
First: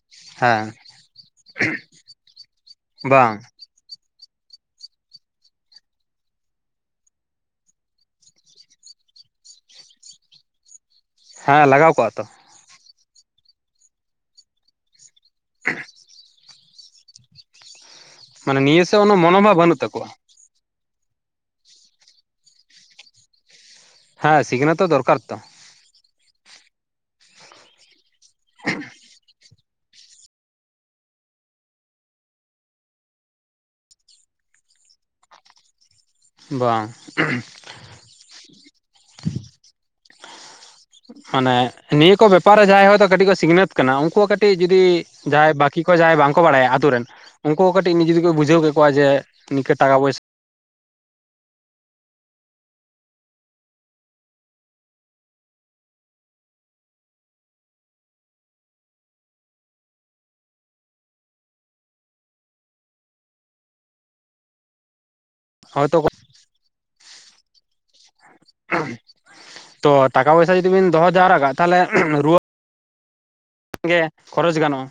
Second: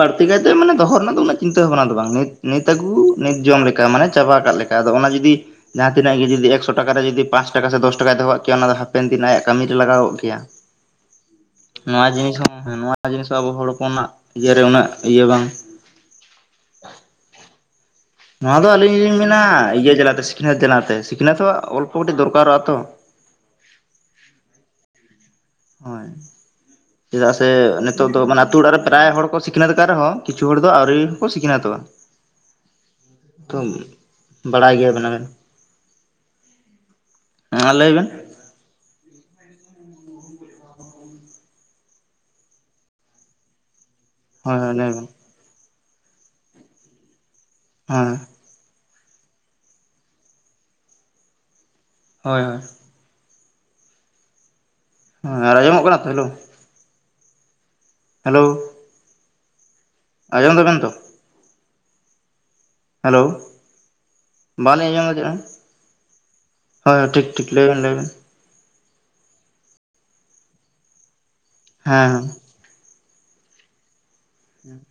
ᱵᱟᱹᱲᱛᱤ ᱠᱟᱭᱛᱮ ᱦᱮᱸ ᱢᱟᱱᱮ ᱫᱚᱦᱚ ᱨᱮᱱᱟᱜ ᱫᱚ ᱩᱱᱟᱹᱜ ᱪᱤᱱᱛᱟᱹ ᱵᱷᱟᱵᱱᱟ ᱫᱚ ᱵᱟᱝ ᱱᱤᱛ ᱟᱹᱜᱩ ᱵᱟᱝ ᱱᱤᱛ ᱡᱚᱢ ᱞᱮᱠᱟ ᱢᱟᱱᱮ ᱪᱟᱵᱟ ᱠᱟᱫ ᱞᱮᱠᱟ ᱟᱫᱚ ᱚᱱᱟ ᱡᱩᱫᱤ ᱡᱟᱦᱟᱸ ᱛᱤᱱᱟᱹᱜ ᱜᱮ ᱡᱩᱫᱤ ᱮᱠᱥᱚ ᱴᱟᱠᱟ ᱨᱮ ᱡᱩᱫᱤ ᱯᱟᱸᱥ ᱴᱟᱠᱟ ᱫᱚᱥ ᱴᱟᱠᱟ ᱫᱚᱦᱚ ᱠᱮᱭᱟ ᱚᱱᱟ ᱫᱚ ᱦᱟᱯᱮᱱ ᱫᱤᱱ ᱟᱭᱟᱜ ᱠᱟᱹᱢᱤ ᱨᱮ ᱞᱟᱜᱟᱣᱚᱜ ᱠᱮᱭᱟ᱾ ᱦᱮᱸ ᱞᱟᱜᱟᱣ ᱱᱚᱣᱟ ᱠᱚᱜᱼᱟ ᱛᱚ ᱡᱤᱱᱤᱥ ᱦᱚᱸ ᱱᱚᱣᱟ ᱡᱤᱱᱤᱥ ᱦᱚᱸ ᱟᱵᱚ ᱦᱚᱲ ᱦᱚᱯᱚᱱᱟᱜ ᱤᱭᱟᱹᱨᱮ ᱩᱱᱟᱹᱜ ᱤᱭᱟᱹ ᱵᱟᱝ ᱱᱚᱣᱟ ᱢᱟᱱᱮ ᱫᱚ ᱱᱤᱭᱟᱹ ᱟᱹᱞᱤᱧ ᱥᱮᱫ ᱚᱱᱟ ᱞᱤᱧ ᱢᱮᱱᱟ ᱢᱚᱱᱳᱵᱷᱟᱵ ᱵᱟᱹᱱᱩᱜ ᱤᱭᱟᱹ ᱛᱟᱠᱚᱣᱟ ᱡᱮᱞᱟᱛᱮ ᱥᱤᱠᱷᱱᱟᱹᱛ ᱡᱮᱞᱟᱛᱮ ᱥᱤᱠᱷᱱᱟᱹᱛ ᱦᱚᱸ ᱚᱞᱯᱚ ᱠᱟᱹᱴᱤᱡ ᱫᱚᱨᱠᱟᱨᱚᱜᱼᱟ ᱛᱚ᱾ ᱦᱮᱸ ᱥᱤᱠᱱᱟᱹᱛᱚ ᱦᱚ ᱫᱚᱨᱠᱟᱨ ᱛᱚ ᱦᱳᱭ ᱪᱮᱫᱟᱜ ᱥᱮ ᱱᱤᱛᱚᱜ ᱫᱚ ᱢᱟᱱᱮ ᱟᱹᱛᱩ ᱚᱲᱟᱜ ᱨᱮ ᱯᱨᱟᱭ ᱦᱚᱲ ᱠᱚ ᱥᱤ ᱥᱤᱠᱷᱱᱟᱹᱛ ᱟᱠᱫ ᱨᱮᱦᱚᱸ ᱠᱤᱪᱷᱩ ᱦᱚᱲ ᱫᱚ ᱟᱹᱣᱨᱤ ᱦᱚᱸᱠᱚ ᱥᱤᱠᱷᱱᱟᱹᱛᱚᱜᱼᱟ᱾ ᱛᱚ ᱵᱟᱲᱟᱭ ᱜᱮᱭᱟ ᱵᱮᱱ ᱟᱵᱮᱱ ᱵᱟᱝ ᱦᱮᱸ ᱞᱟᱹᱭ ᱵᱮᱱ ᱢᱟᱱᱮ ᱱᱤᱭᱟᱹ ᱠᱚ ᱵᱮᱯᱟᱨ ᱨᱮ ᱡᱟᱦᱟᱸᱭ ᱦᱚᱳᱭᱛᱳ ᱠᱟᱹᱴᱤᱡ ᱠᱚ ᱥᱤᱠᱷᱱᱟᱹᱛ ᱠᱟᱱᱟ ᱩᱱᱠᱩ ᱠᱟᱹᱴᱤᱡ ᱦᱳᱭ ᱦᱳᱭ ᱡᱩᱫᱤ ᱞᱟᱹᱭ ᱵᱮᱱ ᱡᱟᱦᱟᱸᱭ ᱵᱟᱹᱠᱤ ᱠᱚ ᱡᱟᱦᱟᱸᱭ ᱵᱟᱝᱠᱚ ᱵᱟᱲᱟᱭᱟ ᱟᱛᱳ ᱨᱮᱱ ᱩᱱᱠᱩ ᱠᱟᱹᱴᱤᱡ ᱱᱤᱡᱮ ᱦᱮᱸ ᱛᱮᱠᱚ ᱵᱩᱡᱟᱹᱣ ᱠᱮ ᱠᱚᱣᱟ ᱡᱮ ᱱᱤᱝᱠᱟᱹ ᱴᱟᱠᱟ ᱯᱚᱭᱥᱟ᱾ ᱦᱳᱭ ᱦᱳᱭ ᱦᱮᱸ ᱟᱨ ᱟᱸᱡᱚᱢᱚᱜ ᱠᱟᱱᱟ ᱛᱚ ᱦᱮᱞᱳ ᱦᱮᱞᱳ ᱟᱸᱡᱚᱢ ᱫᱟᱵᱮᱱ ᱛᱚ? ᱦᱮᱞᱳ ᱵᱟᱞᱤᱧ ᱟᱸᱡᱚᱢ ᱫᱟ ᱦᱚᱭᱛᱳ ᱪᱮᱫ ᱦᱚᱸ ᱦᱳᱭ ᱴᱷᱤᱠ ᱴᱷᱤᱠ ᱞᱟᱹᱭ ᱵᱮᱱ ᱞᱟᱹᱭ ᱵᱮᱱ ᱛᱚ ᱴᱟᱠᱟ ᱯᱚᱭᱥᱟ ᱡᱩᱫᱤ ᱵᱤᱱ ᱫᱚᱦᱚ ᱡᱟᱣᱨᱟ ᱠᱟᱜ ᱛᱟᱦᱞᱮ ᱦᱮᱸ ᱦᱮᱸ ᱨᱩᱣᱟᱹ ᱜᱮ ᱠᱷᱚᱨᱚᱪ ᱜᱟᱱᱚᱜᱼᱟ᱾